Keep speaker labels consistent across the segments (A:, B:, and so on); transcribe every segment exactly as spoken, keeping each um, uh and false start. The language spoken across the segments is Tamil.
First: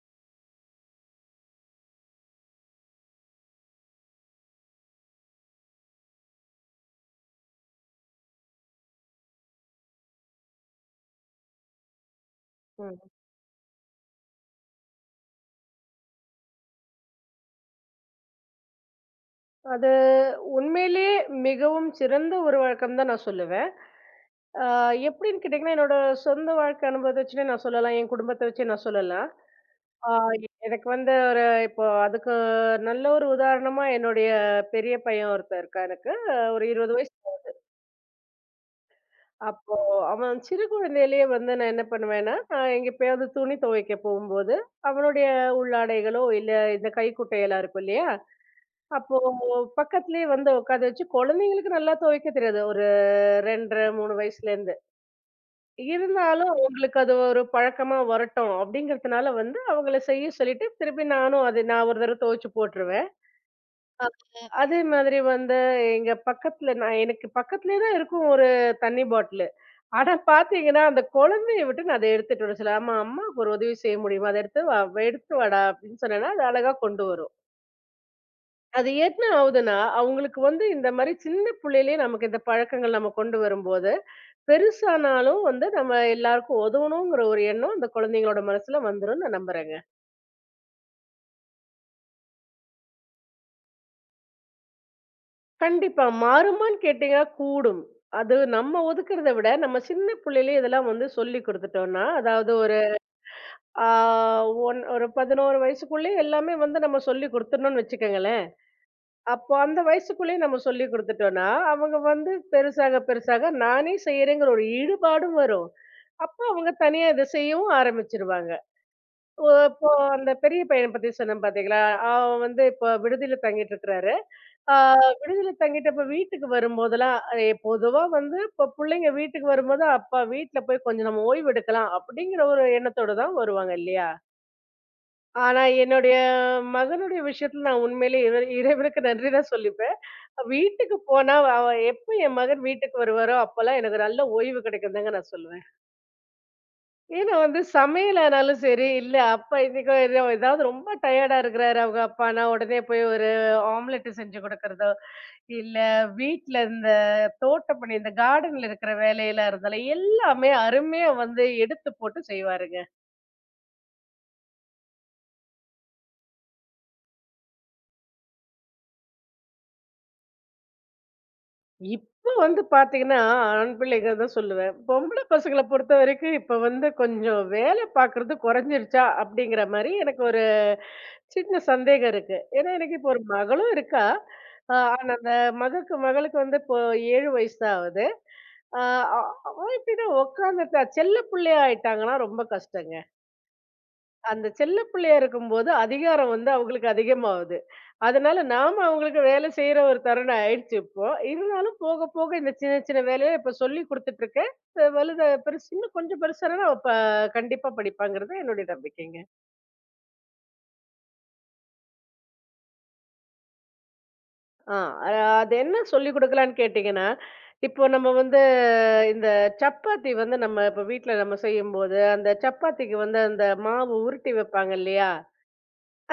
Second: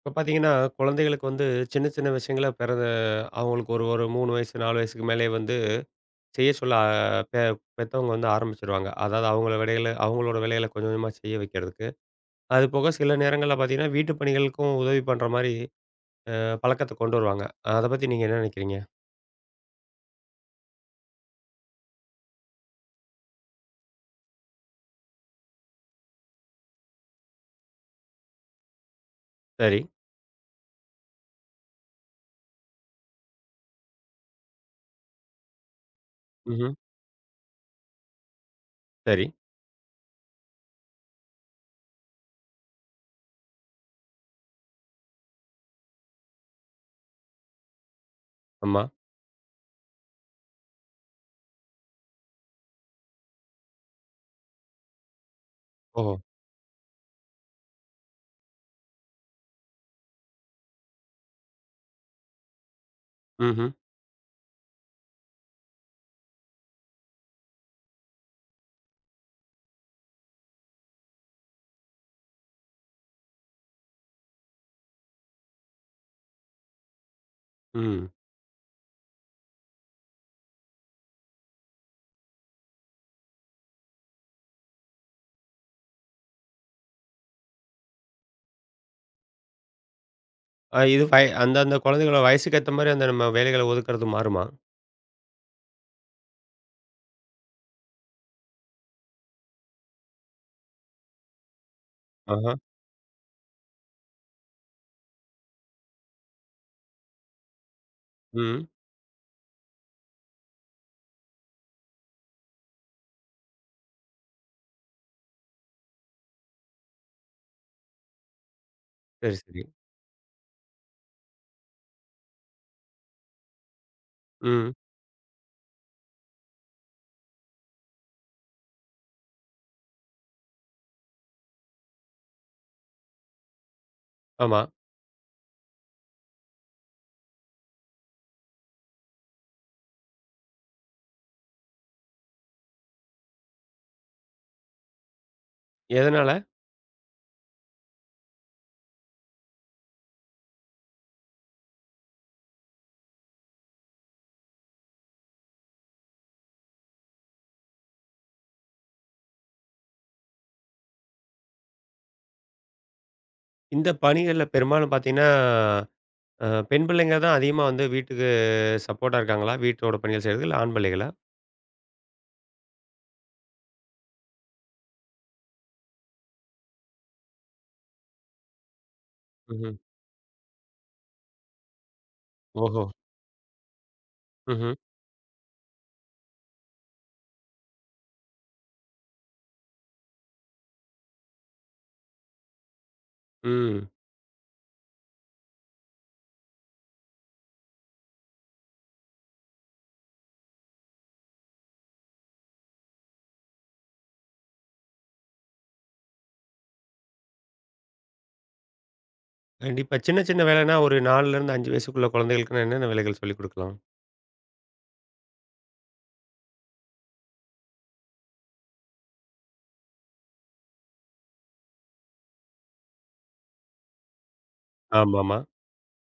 A: இப்ப பார்த்தீங்கன்னா, குழந்தைகளுக்கு வந்து சின்ன சின்ன விஷயங்கள பிறந்த அவங்களுக்கு ஒரு ஒரு மூன்று வயசு, நாலு வயசுக்கு மேலயே வந்து செய்ய சொல்ல அ பெ பெத்தவங்க வந்து ஆரம்பிச்சுருவாங்க. அதாவது அவங்கள வேலைகள அவங்களோட வேலைகள கொஞ்சம் கொஞ்சமா செய்ய வைக்கிறதுக்கு. அது போக
B: ம்.
A: சில நேரங்கள்ல பார்த்தீங்கன்னா, வீட்டு பணிகளுக்கும் உதவி பண்ற மாரி அ பழக்கத்த கொண்டு வருவாங்க. அத பத்தி நீங்க என்ன நினைக்கிறீங்க?
B: அது உண்மையிலேயே மிகவும் சிறந்த ஒரு வழக்கம் தான் நான் சொல்லுவேன். ஆ எப்படின்னு கேட்டீங்கன்னா, என்னோட சொந்த வாழ்க்கை அனுபவத்த வச்சுனே நான் சொல்லலாம். என் குடும்பத்த வச்சே நான் சொல்லலாம்.
A: சரி.
B: ஆ எனக்கு வந்து ஒரு இப்போ அதுக்கு நல்ல ஒரு உதாரணமா என்னுடைய பெரிய பையன் ஒருத்தன் இருக்கான் எனக்கு. ஆஹ் ஒரு
A: ம்ஹ்ம்.
B: இருபது வயசு.
A: சரி.
B: அப்போ அவன் சிறு குழந்தையிலேயே வந்து நான் என்ன பண்ணுவேன்னா, நான் எங்க எப்பயாவது துணி துவைக்க போகும்போது, அவனுடைய உள்ளாடைகளோ இல்ல இந்த கைக்குட்டையெல்லாம் இருக்கும் இல்லையா?
A: ஆமா.
B: அப்போ பக்கத்திலேயே வந்து உட்கார வச்சு குழந்தைங்களுக்கு நல்லா துவைக்க தெரியாது. ஒரு ரெண்டு, ஒன்றரை மூணு வயசுலேருந்து.
A: ஓஹோ!
B: இருந்தாலும் உங்களுக்கு அது ஒரு பழக்கமா வரட்டும் அப்படிங்கிறதுனால வந்து அவங்கள செய்ய சொல்லிட்டு, திருப்பி நானும் அது நான் ஒரு தடவ துவச்சு போட்டுருவேன்.
A: ம்ஹ்ம்.
B: அதே மாதிரி வந்து எங்க பக்கத்துல நான் எனக்கு பக்கத்துலயே தான் இருக்கும் ஒரு தண்ணி பாட்டிலு. ஆனா பார்த்தீங்கன்னா, அந்த குழந்தைய விட்டு நான் அத எடுத்துட்டு வர சொல்லுவேன். "அம்மா அம்மாவுக்கு ஒரு உதவி செய்ய முடியுமா? அத எடுத்து வா எடுத்துட்டு வாடா" அப்படின்னு சொன்னேன்னா, அது அழகா கொண்டு வரும்.
A: ம்.
B: அது என்ன ஆகுதுன்னா, அவங்களுக்கு வந்து இந்த மாரி சின்ன புள்ளையிலயே நமக்கு இந்த பழக்கங்கள் நம்ம கொண்டு வரும்போது பெருசானாலும் வந்து நம்ம எல்லாருக்கும் உதவணுங்கிற ஒரு எண்ணம் அந்த குழந்தைங்களோட மனசுல வந்துரும் நான் நம்புறேங்க.
A: அ இது வய அந்த அந்த குழந்தைகளோட வயசுக்கு ஏத்த மாரி அந்த நம்ம வேலைகள ஒதுக்குறது மாறுமா?
B: கண்டிப்பா. மாறுமான்னு கேட்டீங்கன்னா கூடும். அது நம்ம ஒதுக்குறத விட நம்ம சின்ன புள்ளையிலயே இதெல்லாம் வந்து சொல்லிக் குடுத்துட்டோம்னா,
A: ஆஹா.
B: அதாவது ஒரு ஆ ஒன் ஒரு பதினொன்று வயசுக்குள்ளயே எல்லாமே வந்து நம்ம சொல்லிக் குடுத்துட்டோம்னு வச்சுக்கங்களேன்.
A: ம்.
B: அப்போ அந்த வயசுக்குள்ளயே நம்ம சொல்லிக் குடுத்துட்டோம்னா, அவங்க வந்து பெருசாக பெருசாக நானே செய்யறேங்கிற ஒரு ஈடுபாடும் வரும். அப்ப அவங்க தனியா இத செய்யவும் ஆரம்பிச்சுருவாங்க.
A: சரி,
B: ஓ!
A: சரி.
B: இப்போ அந்த பெரிய பையன பத்தி சொன்னேன் பாத்தீங்களா? அவன் வந்து இப்போ விடுதியில தங்கிட்டு இருக்கிறாரு.
A: ம்.
B: ஆ விடுதியில தங்கிட்டப்ப வீட்டுக்கு வரும்போதெல்லாம் எ பொதுவா வந்து இப்போ புள்ளைங்க வீட்டுக்கு வரும்போது, அப்பா வீட்ல போய் கொஞ்சம் நம்ம ஓய்வு எடுக்கலாம் அப்படிங்கிற ஒரு எண்ணத்தோட தான் வருவாங்க இல்லையா?
A: ஆமா.
B: ஆனா என்னுடைய மகனுடைய விஷயத்துல நான் உண்மையிலேயே இறை இறைவனுக்கு நன்றி தான் சொல்லிப்பேன். வீட்டுக்கு போனா அவன் எப்ப என் மகன் வீட்டுக்கு வருவாரோ, அப்பல்லாம் எனக்கு நல்ல ஓய்வு கிடைக்குதுன்னு தாங்க நான் சொல்லுவேன்.
A: எதனால?
B: ஏன்னா வந்து சமையலானாலும் சரி, இல்ல அப்பா இன்னைக்கு எதோ ஏதாவது ரொம்ப டயர்டா இருக்கிறாரு அவங்க அப்பான்னா, உடனே போய் ஒரு ஆம்லெட் செஞ்சு குடுக்கறதோ, இல்ல வீட்ல இந்த தோட்டப்பணி இந்த கார்டன்ல இருக்கிற வேலையெல்லாம் இருந்தாலும் எல்லாமே அருமையா வந்து எடுத்து போட்டு செய்வாருங்க.
A: இந்த பணிகள்ல பெரும்பாலும் பார்த்தீங்கன்னா, அ பெண் பிள்ளைங்க தான் அதிகமா வந்து வீட்டுக்கு சப்போர்ட்டா இருக்காங்களா? வீட்டோட பணிகள் செய்றதுக்கு இல்ல ஆண் பிள்ளைகளா?
B: இப்ப வந்து பாத்தீங்கன்னா, ஆண் பிள்ளைகள் தான் சொல்லுவேன். பொம்பள பசங்கள பொறுத்த வரைக்கும் இப்ப வந்து கொஞ்சம் வேலை பாக்குறது குறைஞ்சிருச்சா? அப்படிங்கிற
A: ம்ஹ்ம்.
B: மாரி எனக்கு ஒரு சின்ன சந்தேகம் இருக்கு. ஏன்னா,
A: ஓஹோ!
B: எனக்கு இப்போ ஒரு மகளும் இருக்கா.
A: ம்ஹ்ம்.
B: அ ஆனா அந்த மகக்கு மகளுக்கு வந்து இப்போ ஏழு வயசு தான் ஆகுது. அ அ எப்படின்னா உக்காந்துட்டா செல்ல பிள்ளையா ஆயிட்டாங்கன்னா ரொம்ப கஷ்டங்க.
A: ம்.
B: அந்த செல்ல பிள்ளையா இருக்கும்போது அதிகாரம் வந்து அவங்களுக்கு அதிகமாவுது. அதனால நாம அவங்களுக்கு வேலை செய்யற ஒரு தருணம் ஆயிடுச்சு இப்போ. இருந்தாலும் போக போக இந்த சின்ன சின்ன வேலைய இப்ப சொல்லிக் குடுத்துட்டு இருக்கேன். அ வலுத பெருசு இன்னும் கொஞ்சம் பெருசானா அவ ப கண்டிப்பா படிப்பாங்கிறது என்னுடைய நம்பிக்கைங்க.
A: கண்டிப்பா. சின்ன சின்ன வேலைன்னா ஒரு நாலிலேருந்து அஞ்சு வயசுக்குள்ள குழந்தைகளுக்குன்னா என்னென்ன வேலைகள் சொல்லிக் குடுக்கலாம்?
B: ஆ அ அது என்ன சொல்லிக் குடுக்கலான்னு கேட்டீங்கன்னா, இப்போ நம்ம வந்து இந்த சப்பாத்தி வந்து நம்ம இப்ப வீட்ல நம்ம செய்யும்போது, அந்த சப்பாத்திக்கு வந்து அந்த மாவு உருட்டி வைப்பாங்க இல்லையா?
A: ஆமாமா.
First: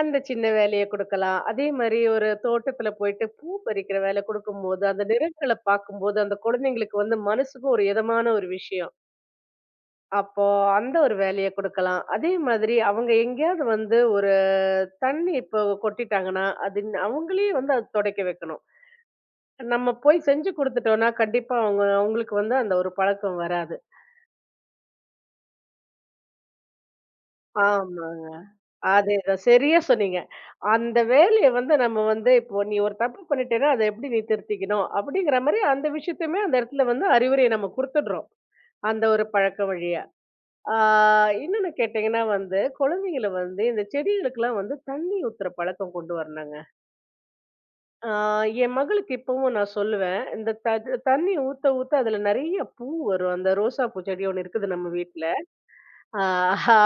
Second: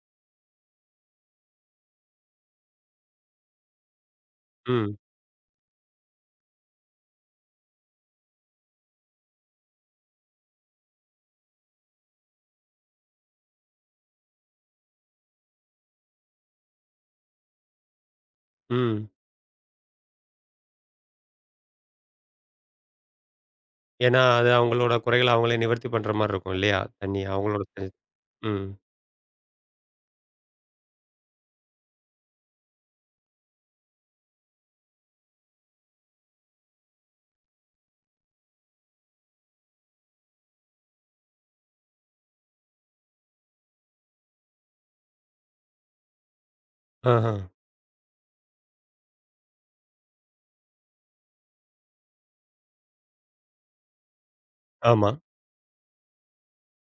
B: அந்த சின்ன வேலைய குடுக்கலாம். அதே மாரி ஒரு தோட்டத்துல போயிட்டு பூ பறிக்கிற வேல குடுக்கும்போது,
A: ம்.
B: அந்த நிறங்கள பார்க்கும்போது, அந்த குழந்தைங்களுக்கு வந்து மனசுக்கும் ஒரு இதமான ஒரு விஷயம். அப்போ அந்த ஒரு வேலைய குடுக்கலாம். அதே மாதிரி அவங்க எங்கேயாவது வந்து ஒரு தண்ணி இப்போ கொட்டிட்டாங்கன்னா, அது ந- அவங்களே வந்து அது துடைக்க வைக்கணும்.
A: ம்.
B: நம்ம போய் செஞ்சு குடுத்துட்டோம்னா, கண்டிப்பா அவங்க அவங்களுக்கு வந்து அந்த ஒரு பழக்கம் வராது.
A: ஏன்னா, அது அவங்களோட குறைகள அவங்களே நிவர்த்தி பண்ற மாரி இருக்கும் இல்லையா? தண்ணி அவங்களோட த
B: ஆமாங்க.
A: ம்.
B: அதேதான். சரியா சொன்னீங்க. அந்த வேலைய வந்து நம்ம வந்து இப்போ நீ ஒரு தப்பு பண்ணிட்டேன்னா, அத எப்படி நீ திருத்திக்கணும்? அப்படிங்கிற மாரி அந்த விஷயத்தையுமே அந்த இடத்துல வந்து அறிவுரைய நம்ம குடுத்துடுறோம். அந்த ஒரு பழக்க வழியா. ஆ இன்னொன்னு கேட்டீங்கன்னா வந்து, குழந்தைங்கள வந்து இந்த செடிகளுக்கெல்லாம் வந்து தண்ணி ஊத்துற பழக்கம் கொண்டு வரணுங்க.
A: ஆஹா.
B: ஆ என் மகளுக்கு இப்பவும் நான் சொல்லுவேன். இந்த த தண்ணி ஊத்த ஊத்த அதுல நெறைய பூ வரும். அந்த ரோசா பூ செடி ஒண்ணு இருக்குது நம்ம
A: ஆமா.
B: வீட்ல. ஆ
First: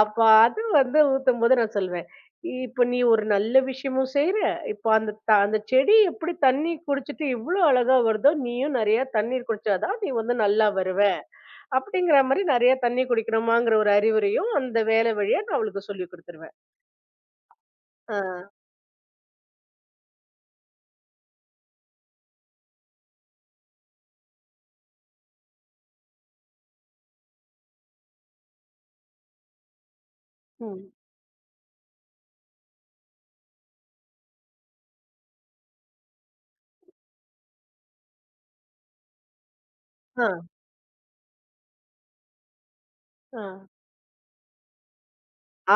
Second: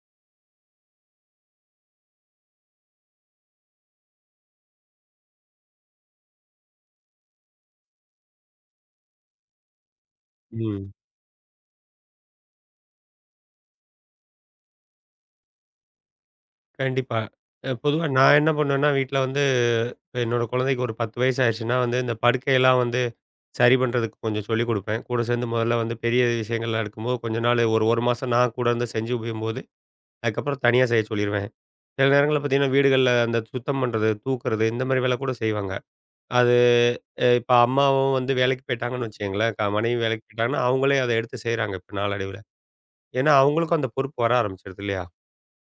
B: அப்ப அது வந்து ஊத்தும்போது நான் சொல்வேன், "இப்ப நீ ஒரு நல்ல விஷயமும் செய்ற. இப்ப அந்த த அந்த செடி எப்படி தண்ணி குடிச்சிட்டு இவ்ளோ அழகா வருதோ, நீயும் நெறைய தண்ணீர் குடிச்சா தான் நீ வந்து நல்லா
A: ம்.
B: வருவ." அப்படிங்கிற மாரி நெறைய தண்ணி குடிக்கணுமாங்கிற ஒரு அறிவுரையும் அந்த வேலை வழியா நான் அவளுக்கு சொல்லிக் குடுத்துருவேன்.
A: கண்டிப்பா. அ பொதுவா
B: ஆ.
A: நான் என்ன பண்ணுவேன்னா, வீட்ல வந்து இப்ப என்னோட குழந்தைக்கு ஒரு பத்து வயசு ஆயிருச்சுன்னா வந்து இந்த படுக்கையெல்லாம் வந்து சரி பண்றதுக்கு கொஞ்சம் சொல்லிக் குடுப்பேன். கூட சேர்ந்து முதல்ல வந்து பெரிய விஷயங்கள்லாம் எடுக்கும்போது, கொஞ்ச நாள் ஒரு ஒரு மாசம் நான் கூட இருந்து செஞ்சு உபயோகிக்கும்போது, அதுக்கப்புறம் தனியா
B: ம்.
A: செய்ய சொல்லிருவேன். சில நேரங்கள்ல பார்த்தீங்கன்னா, வீடுகள்ல அந்த சுத்தம் பண்றது, தூக்குறது இந்த மாரி வேலை கூட செய்வாங்க. அது அ இப்ப அம்மாவும் வந்து வேலைக்கு போயிட்டாங்கன்னு வச்சுக்கங்களேன், க மனைவி வேலைக்கு
B: ஆ.
A: போயிட்டாங்கன்னா, அவங்களே அத எடுத்து செய்றாங்க இப்ப நாளடைவுல. ஏன்னா
B: ஆ.
A: அவங்களுக்கும் அந்த பொறுப்பு வர ஆரம்பிச்சிடுது இல்லையா?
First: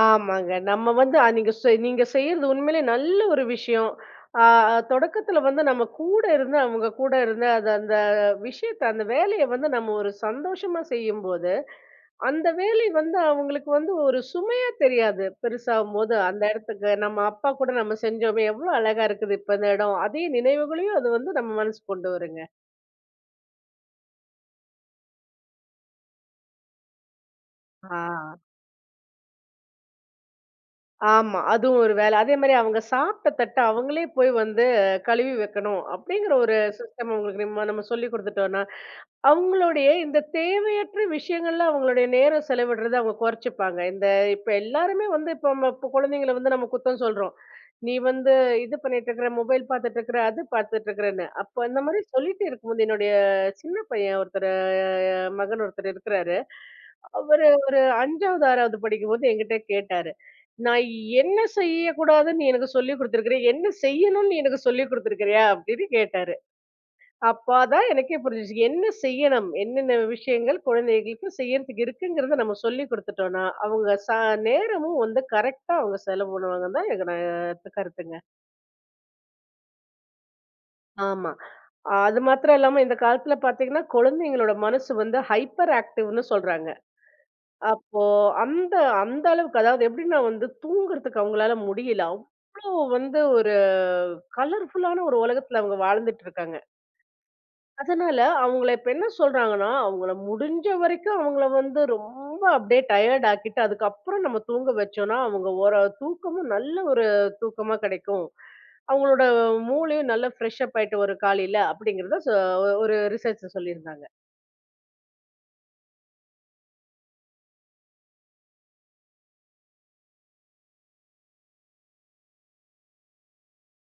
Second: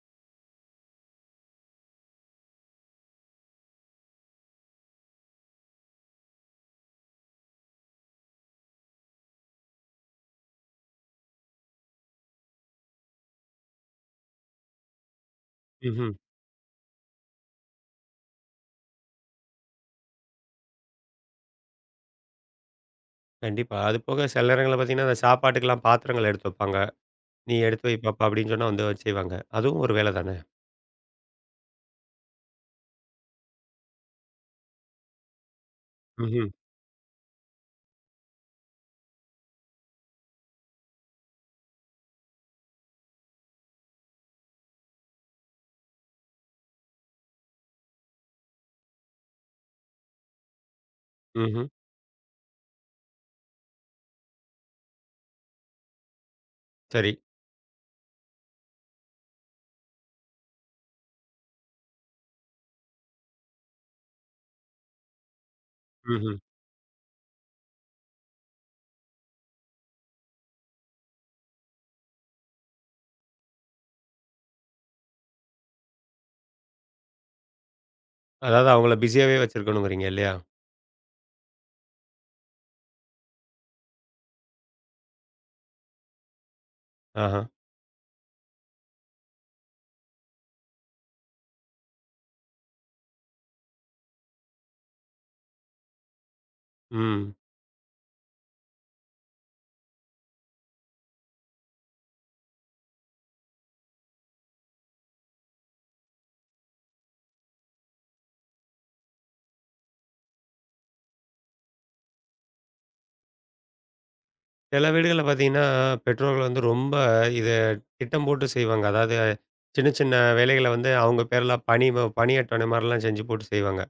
B: ஆமாங்க. நம்ம வந்து அ நீங்க செ நீங்க செய்றது உண்மையிலே நல்ல ஒரு விஷயம். ஆ தொடக்கத்துல வந்து நம்ம கூட இருந்து, அவங்க கூட இருந்து அது அந்த விஷயத்த, அந்த வேலைய வந்து நம்ம ஒரு சந்தோஷமா செய்யும்போது, அந்த வேலை வந்து அவங்களுக்கு வந்து ஒரு சுமையா தெரியாது.
A: ம்ஹ்ம்.
B: பெருசாகும்போது அந்த இடத்துக்கு நம்ம அப்பா கூட நம்ம செஞ்சோமே, எவ்வளோ அழகா இருக்குது இப்ப இந்த இடம். அதே நினைவுகளையும் அது வந்து நம்ம மனசு கொண்டு வருங்க.
A: கண்டிப்பா. அது போக சில நேரங்கள்ல பார்த்தீங்கன்னா, அந்த சாப்பாட்டுக்கெல்லாம் பாத்திரங்கள் எடுத்து வைப்பாங்க. "நீ எடுத்து
B: ஆ.
A: வை பாப்பா" அப்படின்னு சொன்னா வந்து செய்வாங்க. அதுவும் ஒரு வேலை தானே?
B: ஆமா. அதுவும் ஒரு வேலை. அதே மாரி அவங்க சாப்பிட்ட தட்ட அவங்களே போய் வந்து கழுவி வைக்கணும். அப்படிங்கிற
A: ம்ஹ்ம்.
B: ஒரு சிஸ்டம் அவங்களுக்கு நம்ம நம்ம சொல்லிக் குடுத்துட்டோம்னா, அவங்களுடைய இந்த தேவையற்ற விஷயங்கள்ல அவங்களுடைய நேரம் செலவிடுறத அவங்க குறைச்சுப்பாங்க. இந்த இப்ப எல்லாருமே வந்து இப்ப நம்ம இப்ப குழந்தைங்கள வந்து நம்ம குத்தம் சொல்றோம். "நீ வந்து இது பண்ணிட்டு இருக்கிற, மொபைல் பார்த்துட்டு இருக்கிற, அது பார்த்துட்டு இருக்கிறன்னு." அப்ப
A: ம்ஹ்ம்.
B: அந்த மாரி சொல்லிட்டு இருக்கும்போது என்னுடைய சின்ன பையன் ஒருத்தரு மகன் ஒருத்தர் இருக்கிறாரு.
A: சரி.
B: அவரு ஒரு 5வது, 6வது படிக்கும்போது என்கிட்ட கேட்டாரு. "நான் என்ன செய்யக்கூடாதுன்னு நீ எனக்கு சொல்லிக் குடுத்துருக்கிறியா? என்ன செய்யணும்னு நீ எனக்கு சொல்லிக் குடுத்துருக்கிறியா?" அப்படின்னு கேட்டாரு.
A: ம்ஹ்ம்.
B: அப்பதான் எனக்கே புரிஞ்சுச்சு. என்ன செய்யணும்? என்னென்ன விஷயங்கள் குழந்தைகளுக்கு செய்யறதுக்கு இருக்குங்கிறத நம்ம சொல்லிக் குடுத்துட்டோம்ன்னா, அவங்க ச நேரமும் வந்து கரெக்ட்டா அவங்க செலவு பண்ணுவாங்கன்னு தான் எனக்கு நான் கருத்துங்க.
A: அதாவது அவங்கள பிஸியாவே வச்சிருக்கணுங்கிறீங்க இல்லையா?
B: ஆமா. அ அது மாத்திரம் இல்லாம இந்த காலத்துல பார்த்தீங்கன்னா, குழந்தைங்களோட மனசு வந்து ஹைப்பர் ஆக்டிவ்ன்னு சொல்றாங்க.
A: ஆஹா.
B: அப்போ அந்த அந்த அளவுக்கு அதாவது எப்படின்னா வந்து தூங்குறதுக்கு அவங்களால முடியல. அப்போ வந்து ஒரு கலர்ஃபுல்லான ஒரு உலகத்துல அவங்க வாழ்ந்துட்டு இருக்காங்க.
A: ம்.
B: அதனால அவங்கள இப்ப என்ன சொல்றாங்கன்னா, அவங்கள முடிஞ்ச வரைக்கும் அவங்கள வந்து ரொம்ப அப்படியே டயர்ட் ஆக்கிட்டு, அதுக்கப்புறம் நம்ம தூங்க வச்சோம்னா, அவங்க ஒரு தூக்கமும் நல்ல ஒரு தூக்கமா கிடைக்கும். அவங்களோட மூளையும் நல்லா ஃப்ரெஷ் அப் ஆயிட்டு வரும் காலையில அப்படிங்கிறத சொ ஒரு ரிசர்ச் சொல்லியிருந்தாங்க.
A: சில வீடுகள்ல பார்த்தீங்கன்னா, பெற்றோர்கள் வந்து ரொம்ப இத திட்டம் போட்டு செய்வாங்க. அதாவது சின்ன சின்ன வேலைகள வந்து அவங்க பேர்ல பணி வ பணி அட்டவணை மாரிலாம் செஞ்சு போட்டு செய்வாங்க.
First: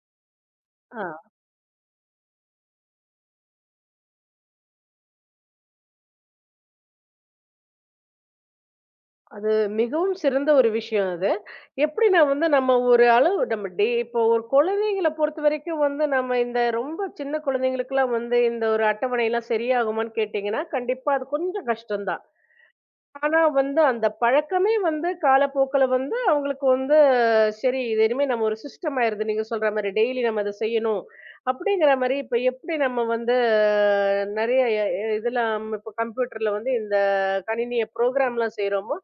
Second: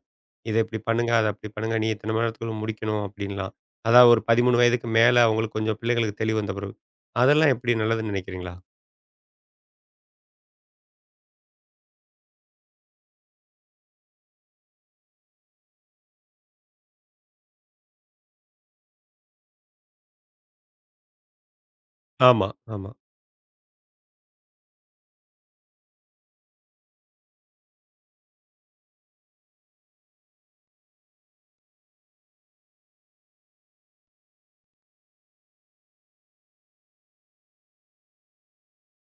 A: இத இப்படி
B: ஆ
A: பண்ணுங்க, அத அப்படி பண்ணுங்க. நீ இத்தன மணி நேரத்துக்குள்ள முடிக்கணும் அப்படின்லாம். அதாவது ஒரு பதிமூணு வயதுக்கு மேல அவங்களுக்கு கொஞ்சம் பிள்ளைகளுக்கு தெளிவு வந்த பிறகு. அதெல்லாம் எப்படி நல்லதுன்னு நினைக்கிறீங்களா?
B: அது மிகவும் சிறந்த ஒரு விஷயம் அது. எப்படி நான் வந்து நம்ம ஒரு அளவு நம்ம டே இப்போ ஒரு குழந்தைங்கள பொறுத்தவரைக்கும் வந்து நம்ம இந்த ரொம்ப சின்ன குழந்தைங்களுக்கெல்லாம் வந்து இந்த ஒரு அட்டவணைலாம் சரியாகுமான்னு கேட்டீங்கன்னா, கண்டிப்பா அது கொஞ்சம் கஷ்டம் தான்.
A: ஆமா, ஆமா.
B: ஆனா வந்து அந்த பழக்கமே வந்து காலப்போக்குல வந்து அவங்களுக்கு வந்து சரி இது இனிமே நம்ம ஒரு சிஸ்டம் ஆயிருது நீங்க சொல்ற மாதிரி டெய்லி நம்ம அதை செய்யணும் அப்படிங்கிற மாதிரி இப்ப எப்படி நம்ம வந்து அஹ், நிறைய எ- எ- இதெல்லாம் இப்ப கம்ப்யூட்டர்ல வந்து இந்த கணினிய ப்ரோக்ராம்லாம் செய்றோமோ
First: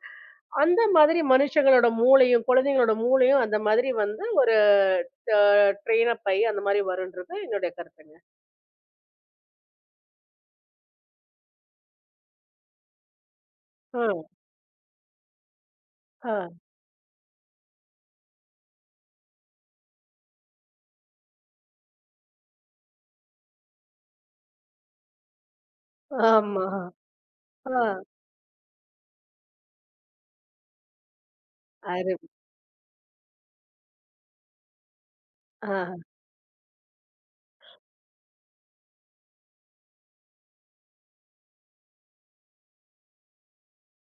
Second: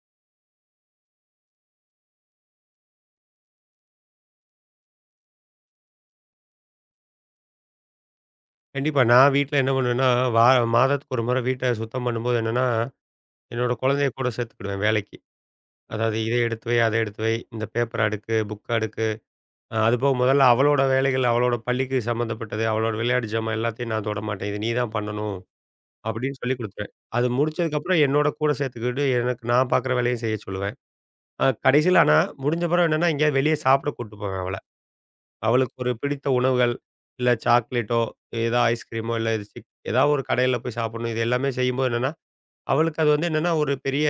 B: அந்த மாதிரி மனுஷங்களோட மூளையும் குழந்தைங்களோட மூளையும் அந்த மாதிரி வந்து ஒரு ட்ரெயின் அப் ஆகி அந்த மாதிரி வரும்ன்றது என்னுடைய கருத்துங்க
A: கண்டிப்பா. நான் வீட்ல என்ன பண்ணுவேன்னா, வா மாதத்துக்கு ஒரு முறை வீட்ட சுத்தம் பண்ணும்போது என்னன்னா, என்னோட
B: ஆ,
A: குழந்தைய கூட சேர்த்துக்கிடுவேன் வேலைக்கு. அதாவது இதை
B: ஆ,
A: எடுத்து வை, அதை எடுத்து வை, இந்த பேப்பர அடுக்கு, புக்க அடுக்கு. அ அதுபோக முதல்ல அவளோட வேலைகள், அவளோட பள்ளிக்கு சம்மந்தப்பட்டது, அவளோட விளையாட்டு ஜாமான் எல்லாத்தையும் நான் தொட மாட்டேன். இது நீ தான் பண்ணணும். அப்படின்னு சொல்லிக்
B: ஆமா
A: குடுத்துருவேன். அது
B: ஆ,
A: முடிச்சதுக்கப்புறம் என்னோட கூட சேர்த்துக்கிட்டு, எனக்கு நான் பார்க்குற வேலையும் செய்ய சொல்லுவேன். அ கடைசியில ஆனா
B: அரு-
A: முடிஞ்ச பிறகு என்னன்னா, எங்கேயாவது வெளிய சாப்பிட கூட்டு போவேன் அவள.
B: ஆ,
A: அவளுக்கு ஒரு பிடித்த உணவுகள், இல்ல சாக்லேட்டோ, ஏதோ ஐஸ்கிரீமோ, இல்ல இது சிப் ஏதாவது ஒரு கடையில போய் சாப்பிடணும். இது எல்லாமே செய்யும்போது என்னன்னா, அவளுக்கு அது வந்து என்னன்னா, ஒரு பெரிய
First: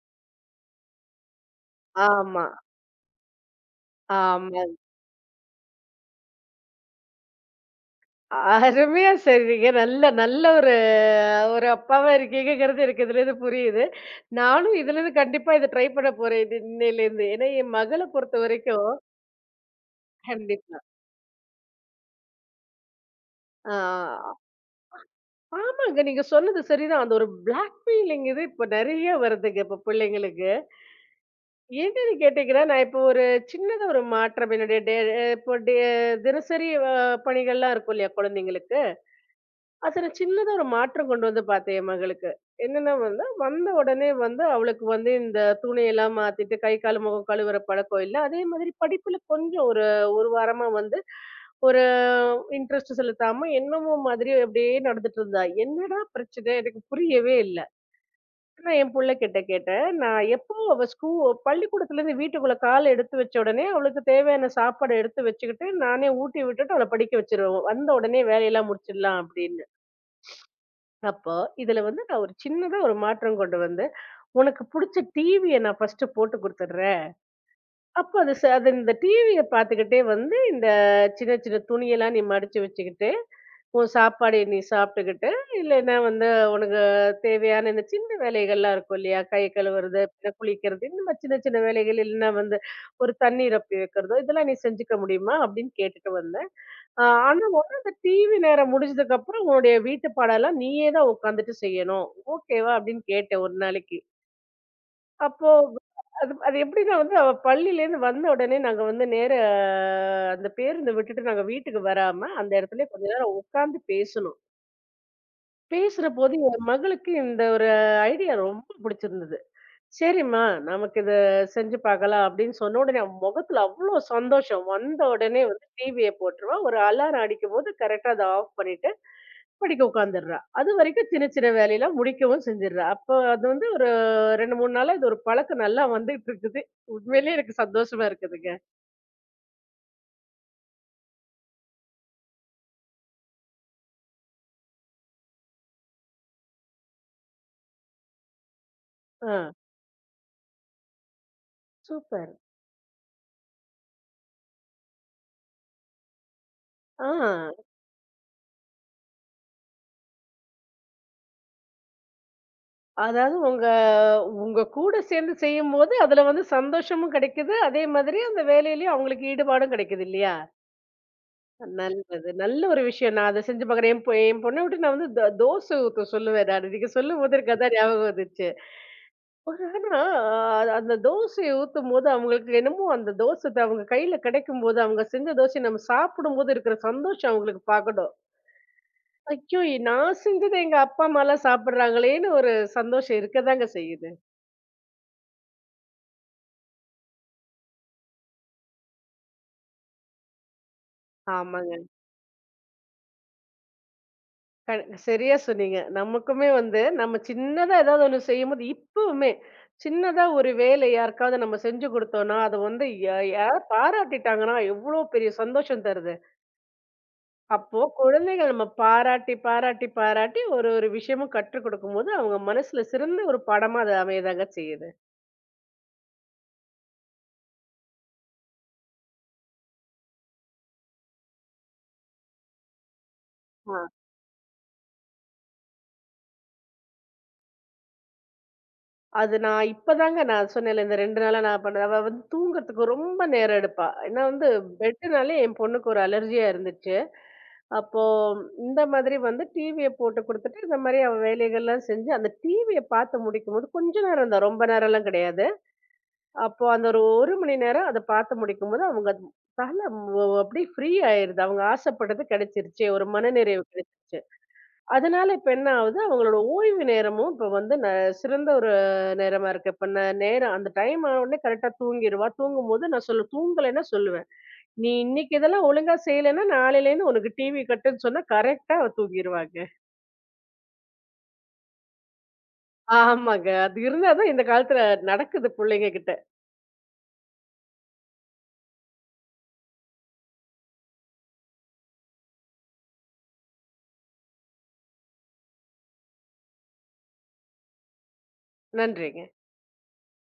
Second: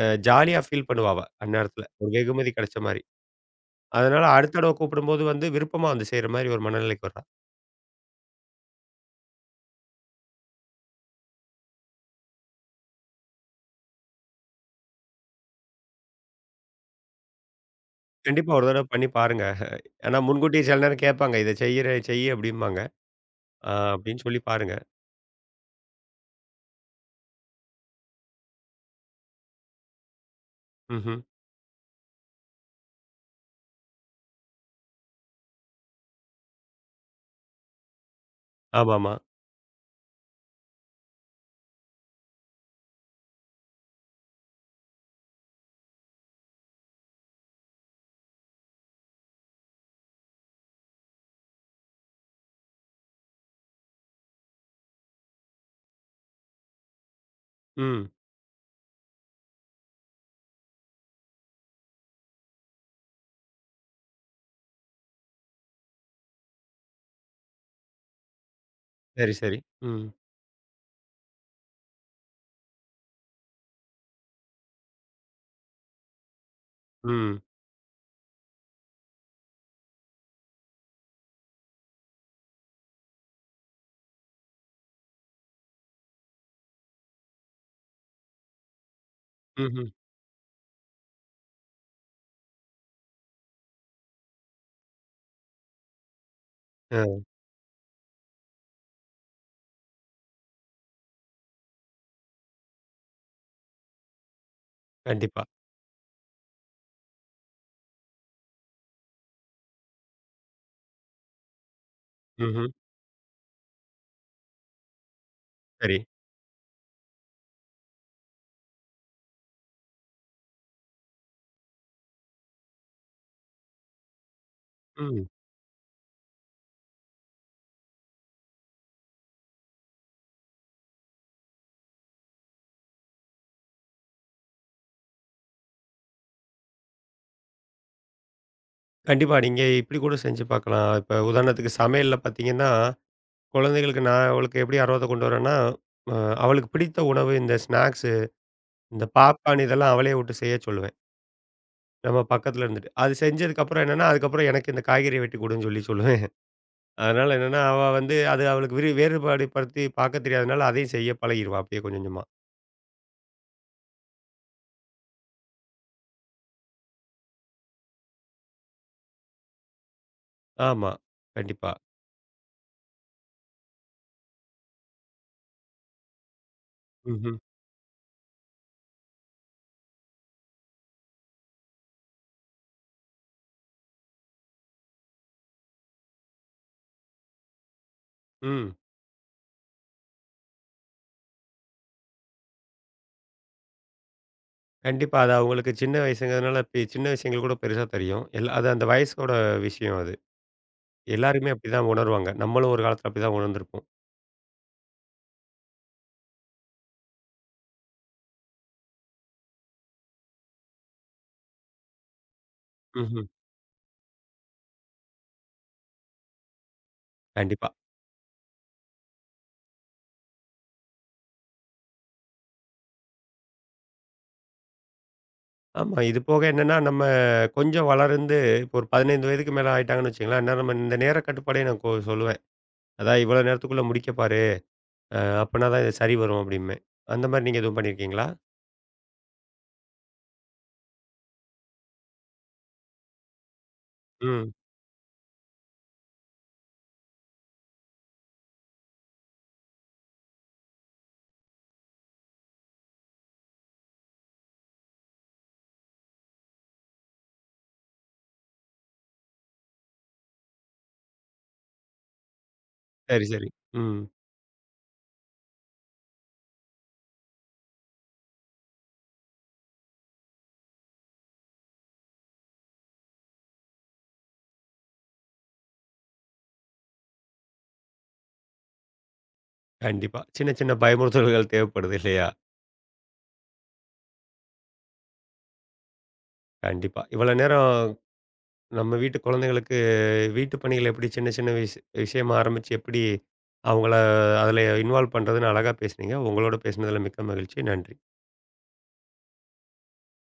A: அ ஜாலியா ஃபீல் பண்ணுவா அவ, அந்நேரத்துல. ஒரு
B: ஆமா
A: வெகுமதி கிடைச்ச மாரி. அதனால அடுத்த
B: ஆமா
A: தடவ கூப்பிடும்போது வந்து விருப்பமா வந்து செய்ற மாரி ஒரு மனநிலைக்கு வர்றா.
B: அருமையா சொன்னீங்க. நல்ல நல்ல ஒரு ஒரு அப்பாவா இருக்கீங்கங்கிறது எனக்கு இதுலேருந்து புரியுது. நானும் இதுலேருந்து கண்டிப்பா இத ட்ரை பண்ண போறேன். இது இன்னையிலேருந்து. ஏன்னா என் மகள
A: கண்டிப்பா ஒரு தடவ
B: பொறுத்தவரைக்கும்
A: பண்ணி பாருங்க. ஏன்னா முன்கூட்டியே சில
B: கண்டிப்பா.
A: நேரம் கேட்பாங்க. இத செய்யறேன் செய் அப்படிம்பாங்க. ஆ அப்படின்னு
B: ஆ
A: சொல்லி பாருங்க.
B: ஆமாங்க. நீங்க சொன்னது சரிதான். அந்த ஒரு பிளாக்மெயிலிங் இது இப்ப நெறைய வருதுங்க இப்ப பிள்ளைங்களுக்கு.
A: ம்ஹ்ம்.
B: என்னன்னு கேட்டீங்கன்னா, நான் இப்போ ஒரு சின்னதா ஒரு மாற்றம் என்னுடைய டே இப்போ டே தினசரி அ பணிகள்லாம் இருக்கும் இல்லையா குழந்தைங்களுக்கு?
A: ஆமாமா.
B: அதுல சின்னதா ஒரு மாற்றம் கொண்டு வந்து பார்த்தேன் என் மகளுக்கு. என்னன்னா வந்து, வந்த உடனே வந்து அவளுக்கு வந்து இந்த துணியெல்லாம் மாத்திட்டு கை, கால், முகம் கழுவுற பழக்கம் இல்ல. அதே மாதிரி படிப்புல கொஞ்சம் ஒரு 1 வாரமா வந்து ஒரு இன்ட்ரெஸ்ட் செலுத்தாம என்னமோ மாதிரி அப்படியே நடந்துட்டு இருந்தா. என்னடா பிரச்சனை? எனக்கு புரியவே இல்ல.
A: ம்.
B: நான் என் புள்ளகிட்ட கேட்டேன். நான் எப்பவும் அவ ஸ்கூ பள்ளிக்கூடத்துலேருந்து வீட்டுக்குள்ள கால எடுத்து வச்ச உடனே அவளுக்கு தேவையான சாப்பாடு எடுத்து வச்சுக்கிட்டு, நானே ஊட்டி விட்டுட்டு அவள படிக்க வச்சுருவேன். வந்த உடனே வேலையெல்லாம் முடிச்சிடலாம்
A: சரி, சரி.
B: அப்படின்னு.
A: ம்.
B: அப்போ, இதுல வந்து நான் ஒரு சின்னதா ஒரு மாற்றம் கொண்டு வந்தேன். "உனக்கு புடிச்ச டிவிய நான் ஃபர்ஸ்ட்டு போட்டு குடுத்துடுறேன்.
A: ம்.
B: அப்ப அது ச அது இந்த டிவிய பார்த்துக்கிட்டே வந்து, இந்த சின்ன சின்ன துணியெல்லாம் நீ மடிச்சு வச்சுக்கிட்டு, உன் சாப்பாடைய நீ சாப்பிட்டுக்கிட்டு, இல்லைன்னா வந்து உனக்கு தேவையான இந்த சின்ன வேலைகள்லாம் இருக்கும் இல்லையா? கை
A: ம்ஹ்ம்.
B: கழுவுறது, பின்ன குளிக்கிறது, இந்த மாரி சின்ன சின்ன வேலைகள் இல்லைன்னா வந்து ஒரு தண்ணி ரொப்பி வைக்கிறதோ, இதெல்லாம் நீ செஞ்சுக்க முடியுமா? அப்படின்னு கேட்டுட்டு வந்தேன். அ
A: அ
B: ஆனா வந்து அந்த டிவி நேரம் முடிஞ்சதுக்கப்புறம், உன்னுடைய வீட்டு பாடம்லாம் நீயே தான் உட்காந்துட்டு செய்யணும். ஓகேவா? அப்படின்னு கேட்டேன் ஒரு நாளைக்கு.
A: கண்டிப்பா.
B: அப்போ அது அது எப்படின்னா வந்து, அவ பள்ளியிலேருந்து வந்த உடனே நாங்க வந்து நேர அஹ், அந்த பேருந்த விட்டுட்டு நாங்க வீட்டுக்கு வராம, அந்த
A: ம்ஹ்ம்.
B: இடத்துலயே கொஞ்ச நேரம் உட்கார்ந்து பேசுனோம்.
A: சரி.
B: பேசுறபோது என் மகளுக்கு இந்த ஒரு ஐடியா ரொம்ப புடிச்சிருந்தது. "சரிம்மா, நமக்கு இத செஞ்சு பார்க்கலாம்" அப்படின்னு சொன்ன உடனே, அவ முகத்துல அவ்ளோ சந்தோஷம். வந்த
A: ம்.
B: உடனே வந்து டிவிய போட்டுருவா. ஒரு அலாரம் அடிக்கும்போது கரெக்ட்டா அத ஆஃப் பண்ணிட்டு படிக்க உட்காந்துடுறா. அது வரைக்கும் சின்ன சின்ன வேலையெல்லாம் முடிக்கவும் செஞ்சிடுறா. அப்போ அது வந்து ஒரு ரெண்டு, மூணு நாளா இது ஒரு பழக்கம் நல்லா வந்துட்டு இருக்குது. உண்மையிலேயே எனக்கு சந்தோஷமா இருக்குதுங்க.
A: கண்டிப்பா நீங்க இப்படி கூட செஞ்சு பார்க்கலாம். இப்ப உதாரணத்துக்கு சமையல்ல பார்த்தீங்கன்னா, குழந்தைகளுக்கு நான் அவளுக்கு எப்படி ஆர்வத்த கொண்டு வரேன்னா, அ அவளுக்கு பிடித்த உணவு இந்த ஸ்நாக்ஸு, இந்த
B: ஆ.
A: பாப்கார்ன் இதெல்லாம் அவளே விட்டு செய்ய சொல்லுவேன். நம்ம
B: சூப்பர்.
A: பக்கத்துல இருந்துட்டு. அது செஞ்சதுக்கப்புறம் என்னன்னா, அதுக்கப்புறம் எனக்கு இந்த காய்கறிய வெட்டி குடுன்னு சொல்லி சொல்லுவேன்.
B: ஆ.
A: அதனால என்னன்னா, அவ வந்து அது அவளுக்கு விரு வேறுபாடு படுத்தி பார்க்க தெரியாதனால, அதையும் செய்ய பழகிருவா அப்படியே கொஞ்சம் கொஞ்சமா.
B: அதாவது உங்க உங்க கூட சேர்ந்து செய்யும்போது, அதுல வந்து சந்தோஷமும் கிடைக்குது. அதே மாதிரி அந்த வேலையிலயும் அவங்களுக்கு ஈடுபாடும் கிடைக்குது இல்லையா?
A: ஆமா. கண்டிப்பா.
B: நல்லது. நல்ல ஒரு விஷயம். நான் அத செஞ்சு பார்க்குறேன். என் பொ என் பொண்ண விட்டு நான் வந்து த தோசை ஊத்த சொல்லுவேன் நானு. நீங்க
A: ம்ஹ்ம்.
B: சொல்லும்போது எனக்கு அதான் ஞாபகம் வந்துச்சு. ஆனா, அ- அந்த தோசைய ஊத்தும்போது அவங்களுக்கு என்னமோ அந்த தோசை த அவங்க கையில கிடைக்கும்போது, அவங்க செஞ்ச தோசைய நம்ம சாப்பிடும்போது இருக்கிற சந்தோஷம் அவங்களுக்கு பார்க்கணும்.
A: ம்.
B: ஐயோ! இ- நான் செஞ்சது எங்க அப்பா, அம்மாலாம் சாப்பிடுறாங்களேன்னு ஒரு சந்தோஷம் இருக்கதாங்க செய்யுது.
A: கண்டிப்பா. அது அவங்களுக்கு சின்ன வயசுங்கிறதுனால, பெ சின்ன விஷயங்கள் கூட பெருசா தெரியும். எல்லா அது அந்த வயசோட விஷயம் அது. எல்லாருமே
B: ஆமாங்க.
A: அப்படிதான் உணருவாங்க. நம்மளும் ஒரு காலத்துல அப்படிதான் உணர்ந்திருப்போம்.
B: க சரியா சொன்னீங்க. நமக்குமே வந்து நம்ம சின்னதா ஏதாவது ஒண்ணு செய்யும்போது இப்பவுமே சின்னதா ஒரு வேலை யாருக்காவது நம்ம செஞ்சு குடுத்தோம்னா, அது வந்து யா
A: ம்ஹ்ம்.
B: யார் பாராட்டிட்டாங்கன்னா எவ்வளோ பெரிய சந்தோஷம் தருது.
A: கண்டிப்பா.
B: அப்போ குழந்தைகள் நம்ம பாராட்டி, பாராட்டி, பாராட்டி ஒரு ஒரு விஷயமும் கற்றுக் கொடுக்கும்போது, அவங்க மனசுல சிறந்த ஒரு பாடமா அது அமையதாங்க செய்யுது.
A: ஆமா. இது போக என்னன்னா, நம்ம கொஞ்சம் வளர்ந்து, இப்போ ஒரு பதினைந்து வயதுக்கு மேல ஆயிட்டாங்கன்னு வச்சுக்கங்களேன், அந்நேரம் நம்ம இந்த நேர கட்டுப்பாடையும் நான் கொ சொல்லுவேன். அதான் இவ்வளோ
B: ஆ.
A: நேரத்துக்குள்ள முடிக்க பாரு. அ அப்பன்னா தான் இது சரி வரும் அப்டிம்பேன். அந்த மாரி நீங்க எதுவும் பண்ணியிருக்கீங்களா?
B: அது நான் இப்பதாங்க நான் சொன்னேன்ல, இந்த ரெண்டு நாளா நான் பண்ணது. அவ வந்து தூங்குறதுக்கு ரொம்ப நேரம் எடுப்பா. ஏன்னா வந்து
A: ம்.
B: பெட்டுனாலே என் பொண்ணுக்கு ஒரு அலர்ஜியா இருந்துச்சு. அப்போ இந்த மாதிரி வந்து டிவிய போட்டு குடுத்துட்டு, இந்த மாரி அவ வேலைகள்லாம் செஞ்சு, அந்த டிவிய பாத்து முடிக்கும்போது கொஞ்ச நேரம் தான், ரொம்ப நேரம்லாம் கிடையாது. அப்போ அந்த ஒரு 1 மணி நேரம் அத பாத்து முடிக்கும்போது, அவங்க தல வ அப்படியே ஃப்ரீ ஆயிருது. அவங்க ஆசைப்பட்டது கிடைச்சிருச்சே! ஒரு
A: சரி, சரி.
B: மனநிறைவு
A: ம்.
B: கிடைச்சிருச்சு. அதனால இப்ப என்ன ஆகுது, அவங்களோட ஓய்வு நேரமும் இப்ப வந்து ந சிறந்த ஒரு நேரமா இருக்கு. இப்ப ந நேரம் அந்த டைம் ஆனவுடனே கரெக்ட்டா தூங்கிருவா. தூங்கும்போது நான் சொல்லுவேன் தூங்கலைன்னா சொல்லுவேன். "நீ இன்னைக்கு இதெல்லாம் ஒழுங்கா செய்யலைன்னா, நாளையிலேருந்து உனக்கு டிவி கட்டுன்னு" சொன்னா கரெக்ட்டா அவ தூங்கிருவாங்க.
A: கண்டிப்பா. சின்ன, சின்ன பயமுறுத்தல்கள் தேவைப்படுது இல்லையா?
B: ஆமாங்க. அது இருந்தா தான் இந்த காலத்துல நடக்குது புள்ளைங்க கிட்ட.
A: கண்டிப்பா. இவ்வளோ நேரம் நம்ம வீட்டு குழந்தைகளுக்கு வீட்டு பணிகள் எப்படி சின்ன, சின்ன விஷ விஷயமா ஆரம்பிச்சு எப்படி அவங்கள அதில இன்வால்வ் பண்றதுன்னு அழகா பேசுனீங்க. உங்களோட பேசினதில மிக்க மகிழ்ச்சி. நன்றி.
B: நன்றிங்க.